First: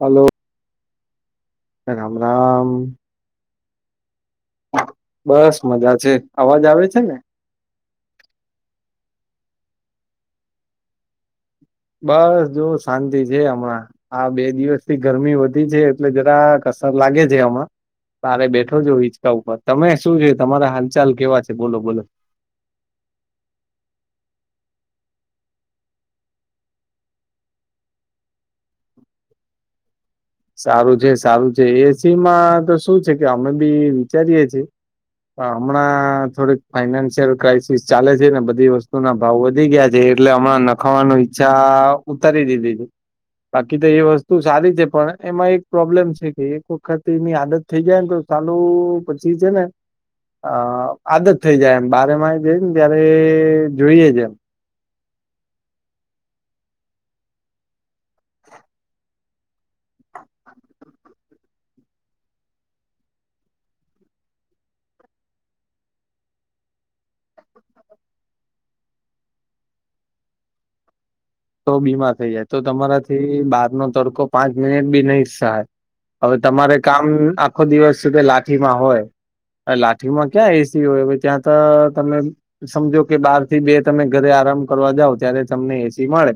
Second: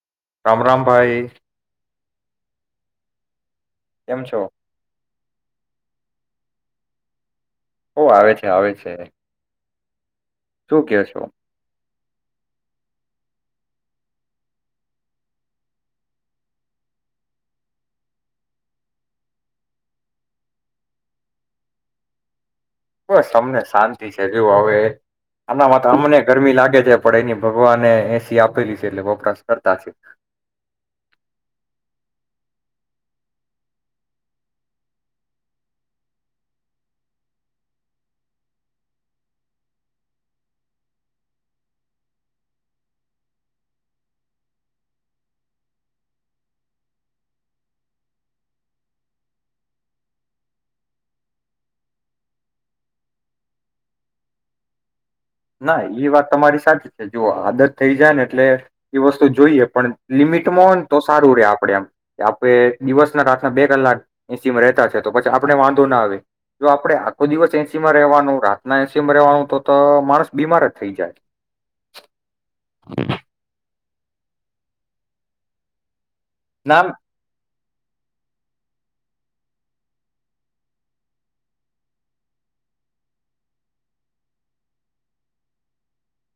Hello Ram Ram. Bye. Ram Ram. કેમ છો? બસ મજા છે અવાજ આવે છે ને? ઓ આવે છે આવે છે. શું કેશો? બસ જો શાંતિ છે હમણાં, આ બે દિવસથી ગરમી વધી છે એટલે જરા કસર લાગે છે આમાં, તારે બેઠો જો હિંચકા ઉપર તમે શું છે, તમારા હાલચાલ કેવા છે બોલો બોલો. બસ અમને શાંતિ છે એવું હવે, આનામાં તો અમને ગરમી લાગે છે પણ એની ભગવાને એસી આપેલી છે એટલે વપરાશ કરતા છે. સારું છે સારું છે એ સીમાં તો શું છે કે અમે બી વિચારીયે છીએ, પણ હમણાં થોડીક ફાઈનાન્શિયલ ક્રાઈસિસ ચાલે છે ને બધી વસ્તુ ના ભાવ વધી ગયા છે એટલે હમણાં નખાવાનું ઈચ્છા ઉતારી દીધી છે, બાકી તો એ વસ્તુ સારી છે પણ એમાં એક પ્રોબ્લેમ છે કે એક વખત એની આદત થઈ જાય ને તો ચાલું પછી છે ને, આદત થઈ જાય એમ બારેમાંય જાય ને ત્યારે જોઈએ જ એમ. ના એ વાત તમારી સાચી છે જો આદત થઈ જાય ને એટલે એ વસ્તુ જોઈએ પણ લિમિટમાં હોય ને તો સારું રે આપડે આમ કે આપે દિવસ ના રાતના બે કલાક એસીમાં રેતા છે તો પછી આપણે વાંધો ના આવે જો આપડે આખો દિવસ એસી માં રેવાનું રાતના એસી માં રવાનું તો તો માણસ બીમાર જ થઈ જાય. તો બીમાર થઈ જાય તો તમારાથી બાર નો સડ કો પાંચ મિનટ ભી નહી સહાય. હવે તમારે ના કામ- આખો દિવસ સુધી લાઠીમાં હોય, લાઠીમાં ક્યાં એસી હોય ત્યાં તો તમે સમજો કે બાર થી બે તમે ઘરે આરામ કરવા જાવ ત્યારે તમને એ સી સી મળે,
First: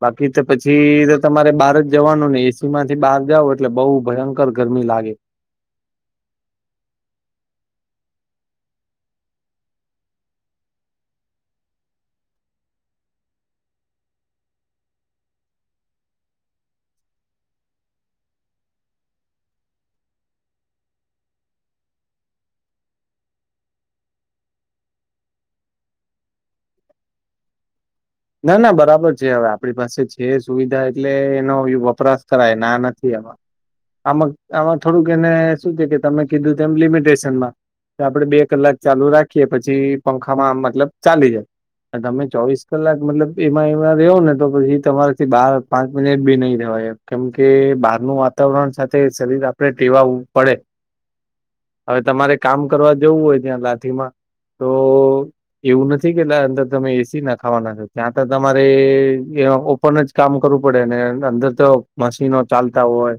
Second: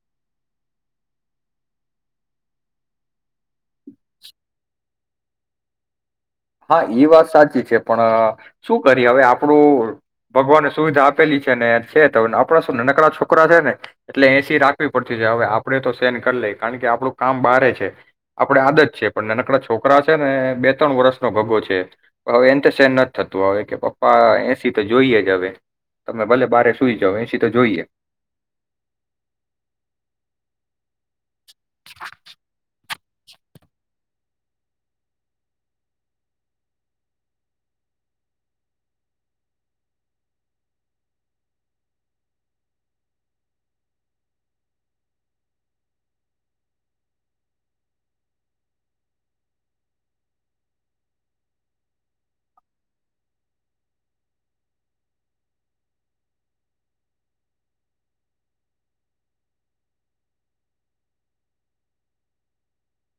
બાકી તો પછી તમારે બહાર જ જવાનું ને એસી માંથી બહાર જાવ એટલે બહઉ ભયંકર ગરમી લાગે. હા એ વાત સાચી છે પણ શું કરીએ હવે આપડું ભગવાને સુવિધા આપેલી છે ને છે તો આપડા શું નનકડા છોકરા છે ને એટલે એસી રાખવી પડતી છે હવે આપડણે તો સેન કરી લઈ કારણ કે આપણું કામ બારે છે આપડ આદત છે પણ નનકડા છોકરા છે ને બે ત્રણ વર્ષ ભગો છે, હવે એ તો સેન નથી થતું હ કે પપ્પા એ સી તો જોઈએ જ હવે, તમે ભલે બારે સુઈ જાવ એ સી તો જોઈએ. ના ના બરાબર છે હવે આપણી પાસે છે સુવિધા એટલે વપરાશ કરાય ના. આ, આમાં થોડુંક એને શું છે કે તમે કીધું એમ લિમિટેશનમાં, કે આપડે બે કલાક ચાલુ રાખીએ પછી પંખામાં મતલબ ચાલી જાય, તમે ચોવીસ કલાક મતલબ એમાં એમાં રહો ને તો પછી તમારેથી બહાર પાંચ મિનિટ બી નહી રહેવાય, કેમ કે બહારનું વાતાવરણ સાથે શરીર આપણે ટેવા પડે, હવે તમારે કામ કરવા જવું હોય ત્યાં લાઠીમાં તો એવું નથી કે અંદર તમે એસી નાખો થવાના છે ત્યાં તો તમારે એ ઓપન જ કામ કરવું પડે ને અંદર તો મશીનો ચાલતા હોય,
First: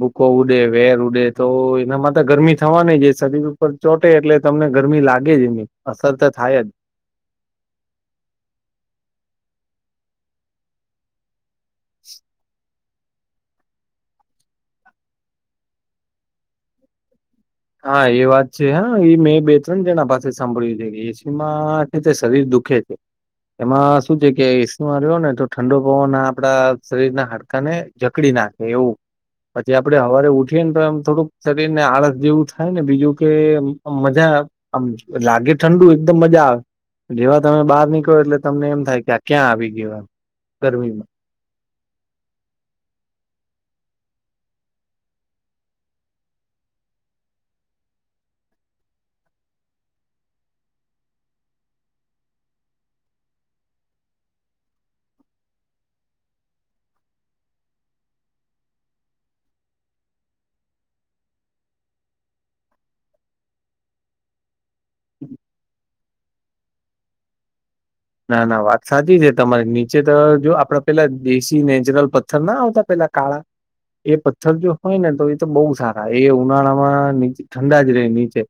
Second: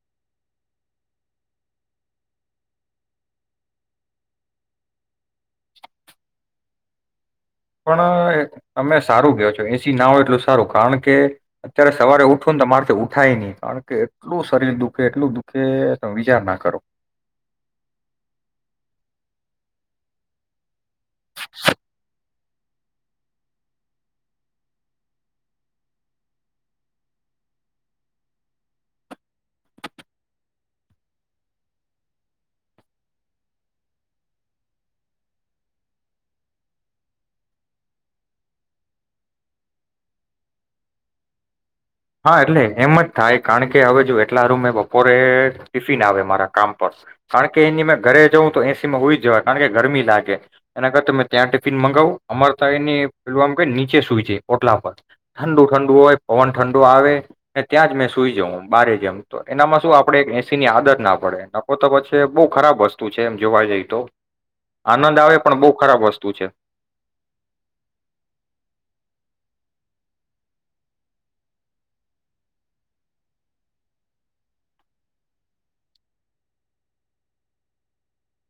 બૂકો ઉડે વેર ઉડે તો એનામાં તો ગરમી થવાની છે શરીર ઉપર ચોટે એટલે તમને ગરમી લાગે જ એની અસર તો થાય જ. પણ તમે સારું કયો છો એ સી ના હો એટલું સારું કારણ કે અત્યારે સવારે ઉઠવું ને તમાર ઉઠાય નહી કારણ કે એટલું શરીર દુઃખે એટલું દુખે તમે વિચાર ના કરો. હા એ વાત છે હા એ મેં બે ત્રણ તેના પાસે સાંભળ્યું. એ સી માં એટલે શરીર દુઃખ એમાં શું છે કે સર્યો ને તો ઠંડો પવન ના આપડા શરીર ના હાડકાને જકડી નાખે એવું, પછી આપડણે સવારે ઉઠીએ ને તો એમ થોડુંક શરીર ને આળસ જેવું થાય ને બીજું કે મજા આમ લાગે ઠંડુ એકદમ મજા આવે, જેવા તમે બહાર નીકળો એટલે તમને એમ થાય કે આ ક્યાં આવી ગયોવા, ગરમીમાં. હા એટલે એમ જ થાય કારણ કે હવે જો એટલા રૂમે બપોરે ટિફિન આવે મારા કામ પર, કારણ કે એની મે ઘરે જઉં તો એસીમાં હોઈ જય કારણ કે ગરમી લાગે, એના કરતા મેં ત્યાં ટિફિન મગાવું અમાર તો એની પેલ કે નીચે સુઈ જાય ઓટલા પર, ઠંડુ ઠંડુ હોય પવન ઠંડો આવે ને ત્યાં જ મેં સુઈ જઉં બરે જેમ તો એનામાં શું આપડણે એ સી ની આદત ના પડે નફ તો પછી બહુ ખરાબ વસ્તુ છે એમ જોવા જઈ તો. આનંદ આવે પણ બહુ ખરાબ વસ્તુ. તું છે. ના ના વાત સાચી છે તમારે નીચે તો જો આપડા પેલા દેશી નેચરલ પથ્થર ના આવતા પેલા કાળા, એ પથ્થર જો હોય ને તો એ તો બહ સારા એ ઉનાળામાં ઠંડા જ ર નીચે,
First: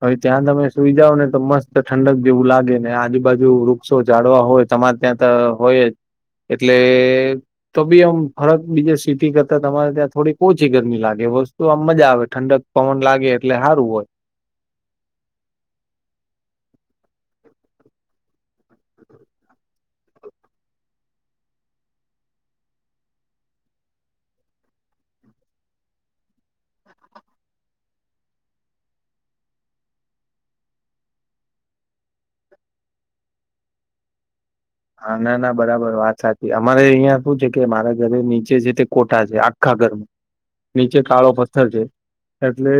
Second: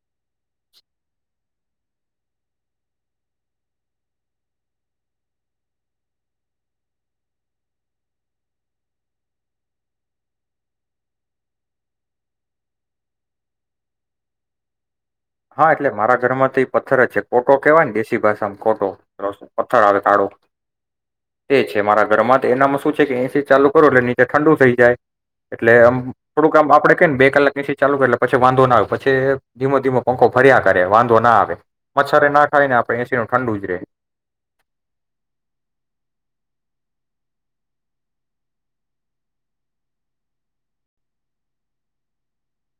હવે ત્યાં તમે સુઈ જાાવ ને તો મસ્ત ઠંડક જેવું લાગે ને આજુબાજુ વો જાડવા હોય તમારે ત્યાં તો હોય, એટલે તો બી આમ ફરક બીજે સિટી કરતા તમારે ત્યાં થોડી ઓછી ગરમી લાગે વસ્તુ આમ મજા આવે ઠંડક પવન લાગે એટલે સારું હોય. હા એટલે મારા ઘરમાં તો એ પથ્થર જ છે કોટો કેહેવાય ને દેશી ભાષામાં કોટો પથ્થર આવે કાળો, એ છે મારા ઘરમાં તો એનામાં શું છે કે એસી ચાલુ કરું એટ નીચે ઠંડુ થઈ જાય, એટલે આમ થોડું કામ આપડે ક ને બે કલાક એસી ચાલુ કરે એટલે પછી વાંધો ના આવે પછી ધીમો ધીમો પંખો ફર્યા કરે વાંધો ના આવે, મચ્છરે ના ખાય ને આપે એસીીણું ઠંડુ જ રહેે. હ ના ના બરાબર વાત સાચી અમારે અહિયાં શું છે કે મારા ઘરે નીચે છે તે કોઠા છે આખા ઘરમાં, નીચે કાળો પથ્થર છે,, એટલે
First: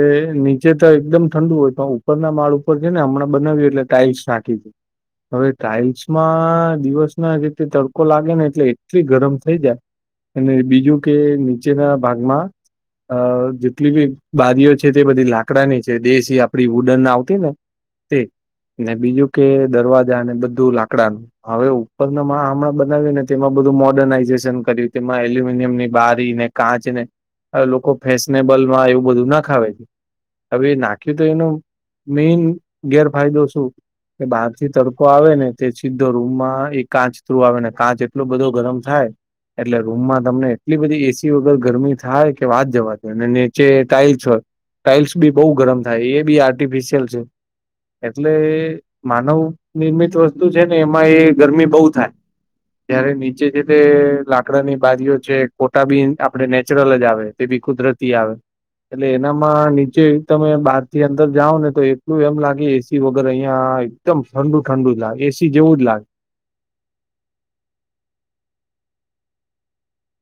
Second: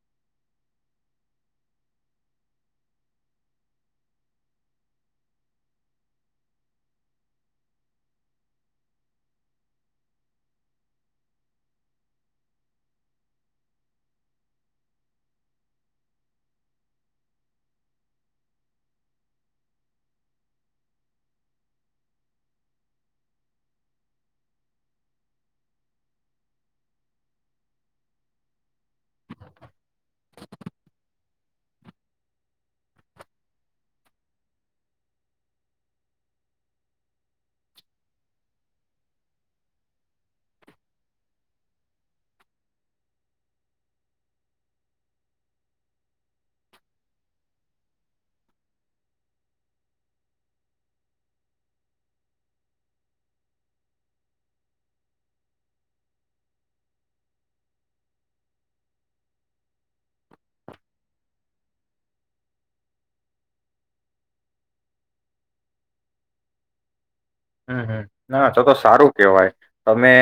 નીચે તો એકદમ ઠંડુ હોય પણ ઉપરના માળ ઉપર છે ને હમણાં બનાવ્યું એટલે ટાાઈલ્સ નાખી છે, હવે ટાઈલ્સમાં દિવસ ના રીતે તડકો લાગે ને એટલે એટલી ગરમ થઈ જાય, અને બીજું કે નીચેના ભાગમાં જેટલી બી બારીઓ છે તે બધી લાકડાની છે દેશી આપડી વુડન આવતી ને, તે ને બીજું કે દરવાજા અને બધું લાકડાનું. હવે ઉપરના માં હમણાં બનાવી ને તેમાં બધું મોર્ડર્નાઈઝેશન કર્યું તેમાં એલ્યુમિનિયમ ની બારી ને કાચ ને લોકો ફેશનેબલમાં એવું બધું નાખાવે છે હવે એ નાખ્યું તો એનો મેઈન ગેરફાયદો શું કે બહારથી તડકો આવે ને તેથી. રૂમમાં એ કાચ થ્રુ આવે ને કાચ એટલો બધો ગરમ થાય એટલે રૂમમાં તમને એટલી બધી એસી વગર ગરમી થાય કે વાત જવા દ અને નીચે ટાાઈલ્સ હોય ટાાઈલ્સ બી બહ ગરમ થાય એ બી આર્ટિફિશિયલ છે એટલે માનવ નિર્મિત વસ્તુ છે. ને એમાં એ ગરમી બહુ થાય, જય્યારે નીચે જે તે લાકડાની બારીઓ છે કોટા બી આપે નેચરલ જ આવે તે બી કુદરતી આવે, એટલે એનામાં નીચે તમે બહારથી અંદર જાઓ ને તો એટલું એમ લાગે એસી વગર અહિયાં એકદમ ઠંડુ ઠંડુ લે એ જેવું જ લાગે. હમ હમ ના તો તો સારું કેહેવાય તમે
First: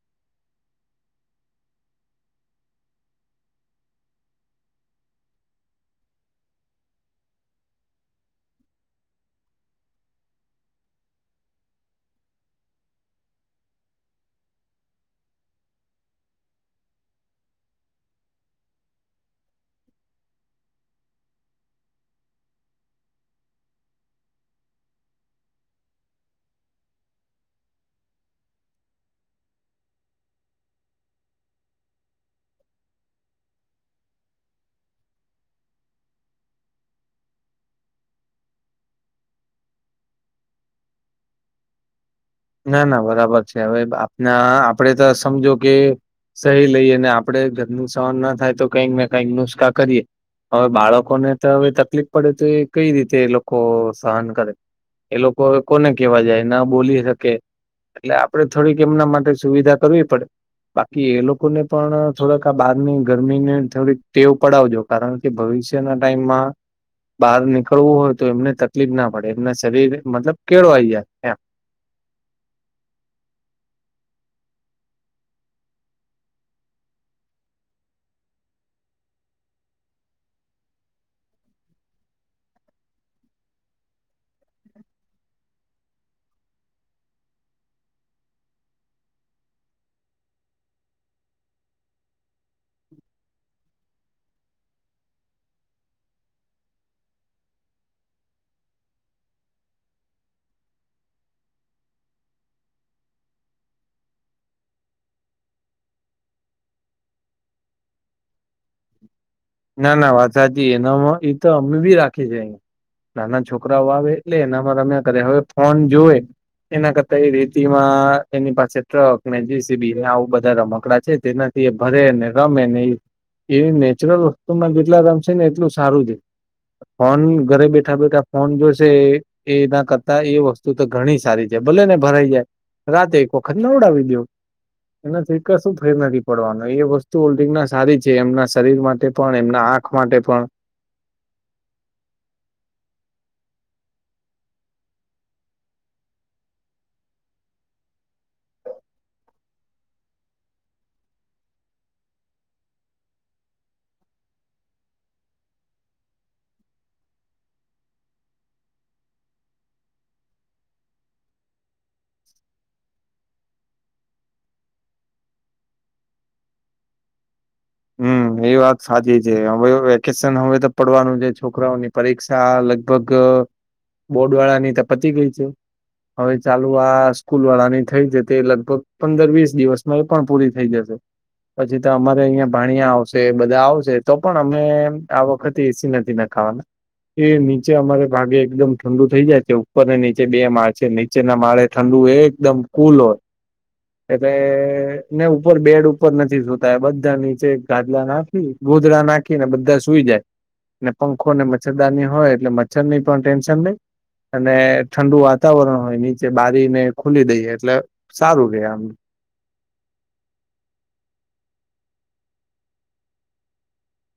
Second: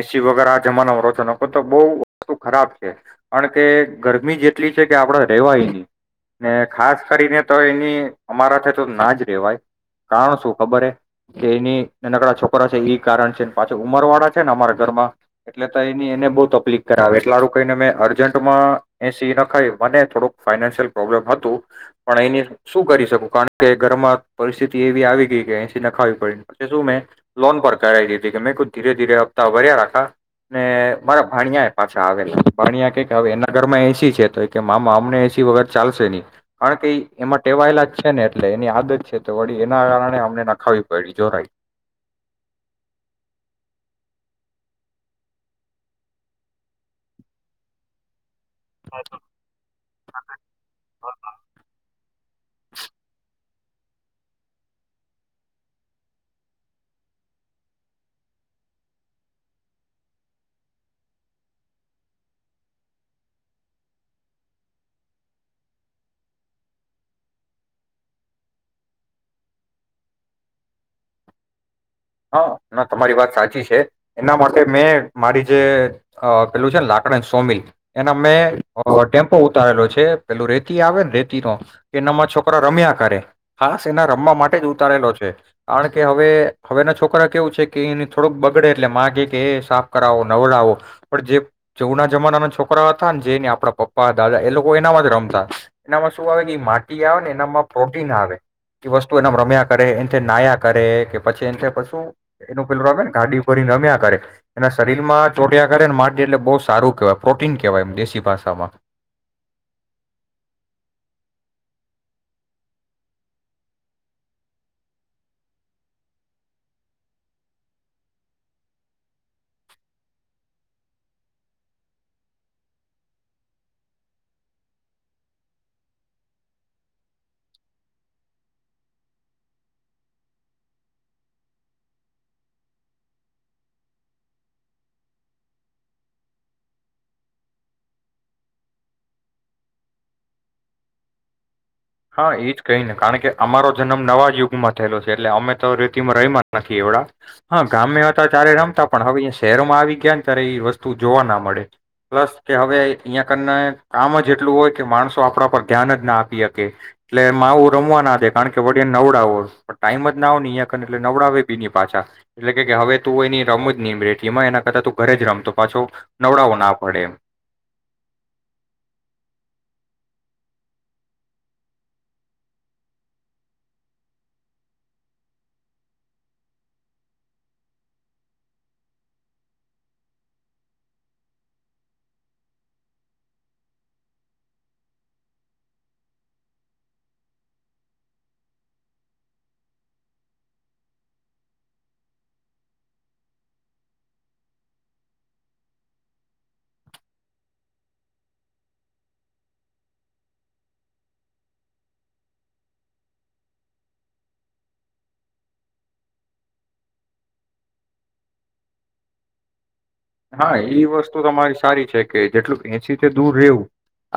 એસી વગેરે આ જમાનામાં રો છો નખો તો બહ વસ્તુ ખરાબ છે કારણ કે ગરમી જેટલી છે કે આપડ રેવાય ન ને ખાસ કરીને તો એની અમારા તો ના જ રેવાય કારણ શું ખબર હ. કે એની નનકડા છોકરા છે એ કારણ છે પાછા ઉંમર વાળા છે ને અમારા ઘરમાં એટલે તો એની એને બહુ તકલીક કરાવે એટલેારું કઈને મેં અર્જન્ટમાં એસી ના ખાય મને થોડુંક ફાઈનાન્શિયલ પ્રોબ્લેમ હતું પણ એની શું કરી શકું કારણ કે ઘરમાં પરિસ્થિતિ એવી આવી ગઈ કે એસી ન ખાય પડ તે શું મે લોન પર કરાવી દીધી કે મેં ક ધીરે ધીરે હપ્તા ભર્યા રાખા ને મારા ભાણિયા એ પાસે આવેલા ભાણિયા કે હવે એના ઘર માં એસી છે તો કે મામા અમને એસી વગર ચાલશે નહી કારણ કે એમાં ટેવાયેલા જ છે ને એટલે એની આદત છે વળી એના કારણે અમને નખાવી પ વડી ચોરાય. ના ના બરાબર છે હવે આપના આપડે તો સમજો કે સહી લઈએ ને આપડ ઘરનું સવાર ના થાય કઈક ને કઈક નુસ્ખા કરીએ હવે બાળકોને તો હવે તકલીફ પડે તો એ કઈ રીતે એ લો કો સહન કરે એ લોકો કોને કેવા જાય ના બોલી કે એટલે આપે થોડીક એમના માટે સુવિધા કરવી પડે બાકી એ લોકોને પણ થોડક આ બહારની ગરમીની થોડીક ટેવ પડાવજો કારણ કે ભવિષ્યના ટાઈમમાં બહાર નીકળવું હોય તો એમને તકલીફ ના પડે એમના શરીર મતલબ કેળવાઈ જાય એમ હા ના તમારી વાત સાચી છે એના માટે મેં મારી જે પેલું છે ને લાકડ સોમિલ એના મેં ટેમ્પો ઉતારેલો છે પેલું રેતી આવે ને રેતી નો કે એનામાં છોકરા રમ્યા કરે ખાસ એના રમવા માટે જ ઉતારેલો છે કારણ કે હવે હવે એના છોકરા કેવું છે કે એને થોડુંક બગડે એટલે માં કે કે એ સાફ કરાવો નવડાવો પણ જે જવના જમાનાના છોકરા હતા ને જેને આપણા પપ્પા દાદા એ લોકો એનામાં જ રમતા એનામાં શું આવે કે માટી આવે ને એનામાં પ્રોટીન આવે એ વસ્તુ એનામાં રમ્યા કરે એ નાયા કરે પછી એ પછું એનું પેલું આવેે ને ગાડી ભરીને રમ્યા કરે એના શરીર માં ચોટ્યા કરે ને માટી એટલે બહુ સારું કેહેવાય પ્રોટીન કેવાય એમ દેશી ભાષામાં ના ના વાસાાજી એનામાં એ તો અમે બી રાખી છે અ નાના છોકરાઓ આવે એટલે એનામાં રમ્યા કરે હવે ફોન જોવે એના કરતા એ રેતીમાં એની પાસે ટ્રક ને જીસીબી આવું બધા રમકડા છે તેનાથી એ ભરે ને રમે ને એ નેચરલ જેટલા રમશે ને એટલું સારું છે ફોન ઘરે બેઠા બેઠા ફોન જોશે એ ના કરતા એ વસ્તુ તો ઘણી સારી છે ભલે ને ભરાઈ જાય રાતે એક વખત ના ઉડાવી દો એનાથી કશું ફેર નથી પડવાનો એ વસ્તુ ઓલ્ડંગ ના સારી છે એમના શરીર માટે પણ એમના આંખ માટે પણ. હા એજ કઈ ને કારણ કે અમારો જન્મ નવા યુગમાં થયેલો છે એટલે અમે તો રેતીમાં રહીમાં જ નથી એડા હા ગામે હતા ત્યારે રમતા પણ હવેયા શહેરોમાં આવી ગયા ને ત્યારે એ વસ્તુ જોવા ના મળે પ્લસ કે હવે અહીંયા કરને કામ જ એટલું હોય કે માણસો આપણા પર ધ્યાન જ ના આપી એટલે માહુ રમવા ના દે કારણ કે વળ નવડાવો. ટાઈમ જ નો અંને એટલે નવડાવે બી પાછા. એટલે કે હવે તું એની રમ જ નહી રેઠ એમાં એના કરતા તું ઘરે જ રમતો. પાછો નવડાવો ના પડે એમ હમ એ વાત સાચી છે. હવે વેકેશન હવે તો પડવાનું છે. છોકરાઓની પરીક્ષા લગભગ બોર્ડ વાળા ની તો પતી ગઈ છે. હવે ચાલુ આ સ્કૂલ વાળાની થઈ છે. તે લગભગ પંદર વીસ દિવસમાં એ પણ પૂરી થઈ જશે. પછી તો અમારે અહિયાં ભાણિયા આવશ છે બધા આવશે તો પણ અમે આ વખતે એસી નથી નખાવાના. એ નીચે અમારે ભાગે એકદમ ઠંડુ થઈ જાય છે, ઉપર ને નીચે બે માળ છે. નીચેના માળે ઠંડુ એ એકદમ કુલ હોય. એટલે ને ઉપર બેડ ઉપર નથી સુતા બધા નીચે ગાદલા નાખી ગોધડા નાખીને બધા સુઈ જાય. ને પંખો ને મચ્છરદાનની હોય એટલે મચ્છર ની પણ ટેન્શન નહી. અને ઠંડુ વાતાવરણ હોય. નીચે બારીને એ ખુલી દઈએ એટલે સારું રે એમ હા એ વસ્તુ તમારી સારી છે કે, જેટલું એસી દૂર રહેવું,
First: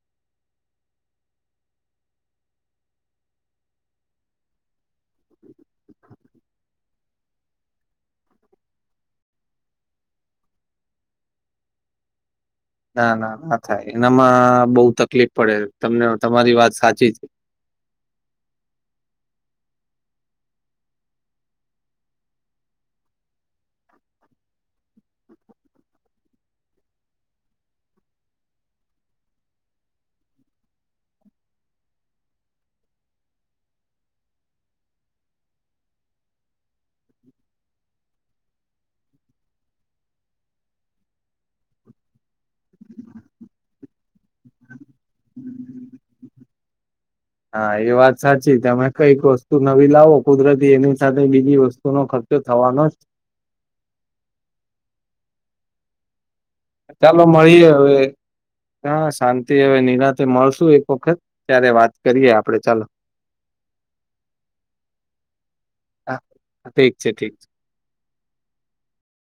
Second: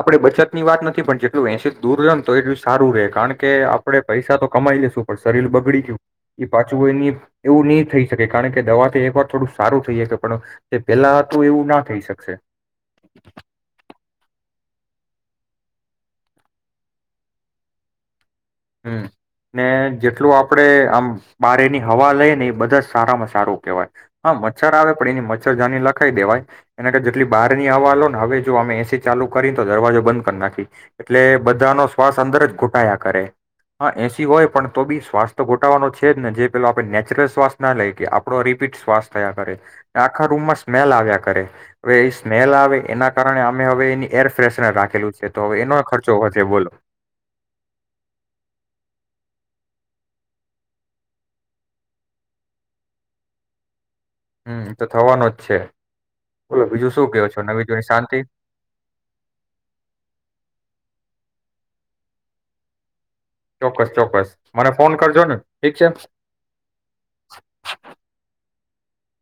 આપડે બચત ની વાત નથી પણ જેટલું એસી દૂર રહે ને તો એટલું સારું રહે. કારણ કે આપડણે પૈસા તો કમાઈ લેશું, પણ શરીર બગડી ગયું, એ પાછું એની એવું નહી થઈ શકે કારણ કે દવાથી એક વાર થોડું સારું થઈ શકે પણ તે પેલા હતું એવું ના થઈ શકશે ના ના ના થાય એનામાં બહુ તકલીફ પડે. તમને તમારી વાત સાચી છે. હમ્મ ને જેટલું આપડે આમ બારી ની હવા લઈ ને એ બધા સારામાં સારું કેહેવાય. હા મચ્છર આવે પણ એની મચ્છરદાની લખાઈ દેવાય, એને કે જેટલી બહારની હવા લોને હવે જો અમે એસી ચાલુ કરીને તો દરવાજો બંધ કરી નાખી. એટલે બધાનો શ્વાસ અંદર જ ઘોટાયા કરે હા એસી હોય પણ તો બી શ્વાસ તો ગોટાવાનો છે જ ને. જે પેલો આપણે નેચરલ શ્વાસ ના લઈ કે આપડો રિપીટ શ્વાસ થયા કરે. આખા રૂમમાં સ્મેલ આવ્યા કરે. હવે એ સ્મેલ આવે એના કારણે અમે હવે એની એર પ્રેશનર રાખેલું છે, તો હવે એનો ખર્ચો વધે બોલો હા એ વાત સાચી તમે કઈક વસ્તુ નવી લાવો કુદરતી એની સાથે બીજી વસ્તુનો ખર્ચો થવાનોજ હમ્મ તો થવાનો જ છે. બોલો બીજું શું ચાલો કેવો છો નવી મળીએ જૂની હવે શાંતિ હ શાંતિ હવે નિરાતે મળશુ એક વખત ત્યારે વાત કરીએ આપડે ચાલો ચોક્કસ ચોક્કસ મને ફોન કરજો ને. ઠીક છે. હા ઠીક છે ઠીક છે.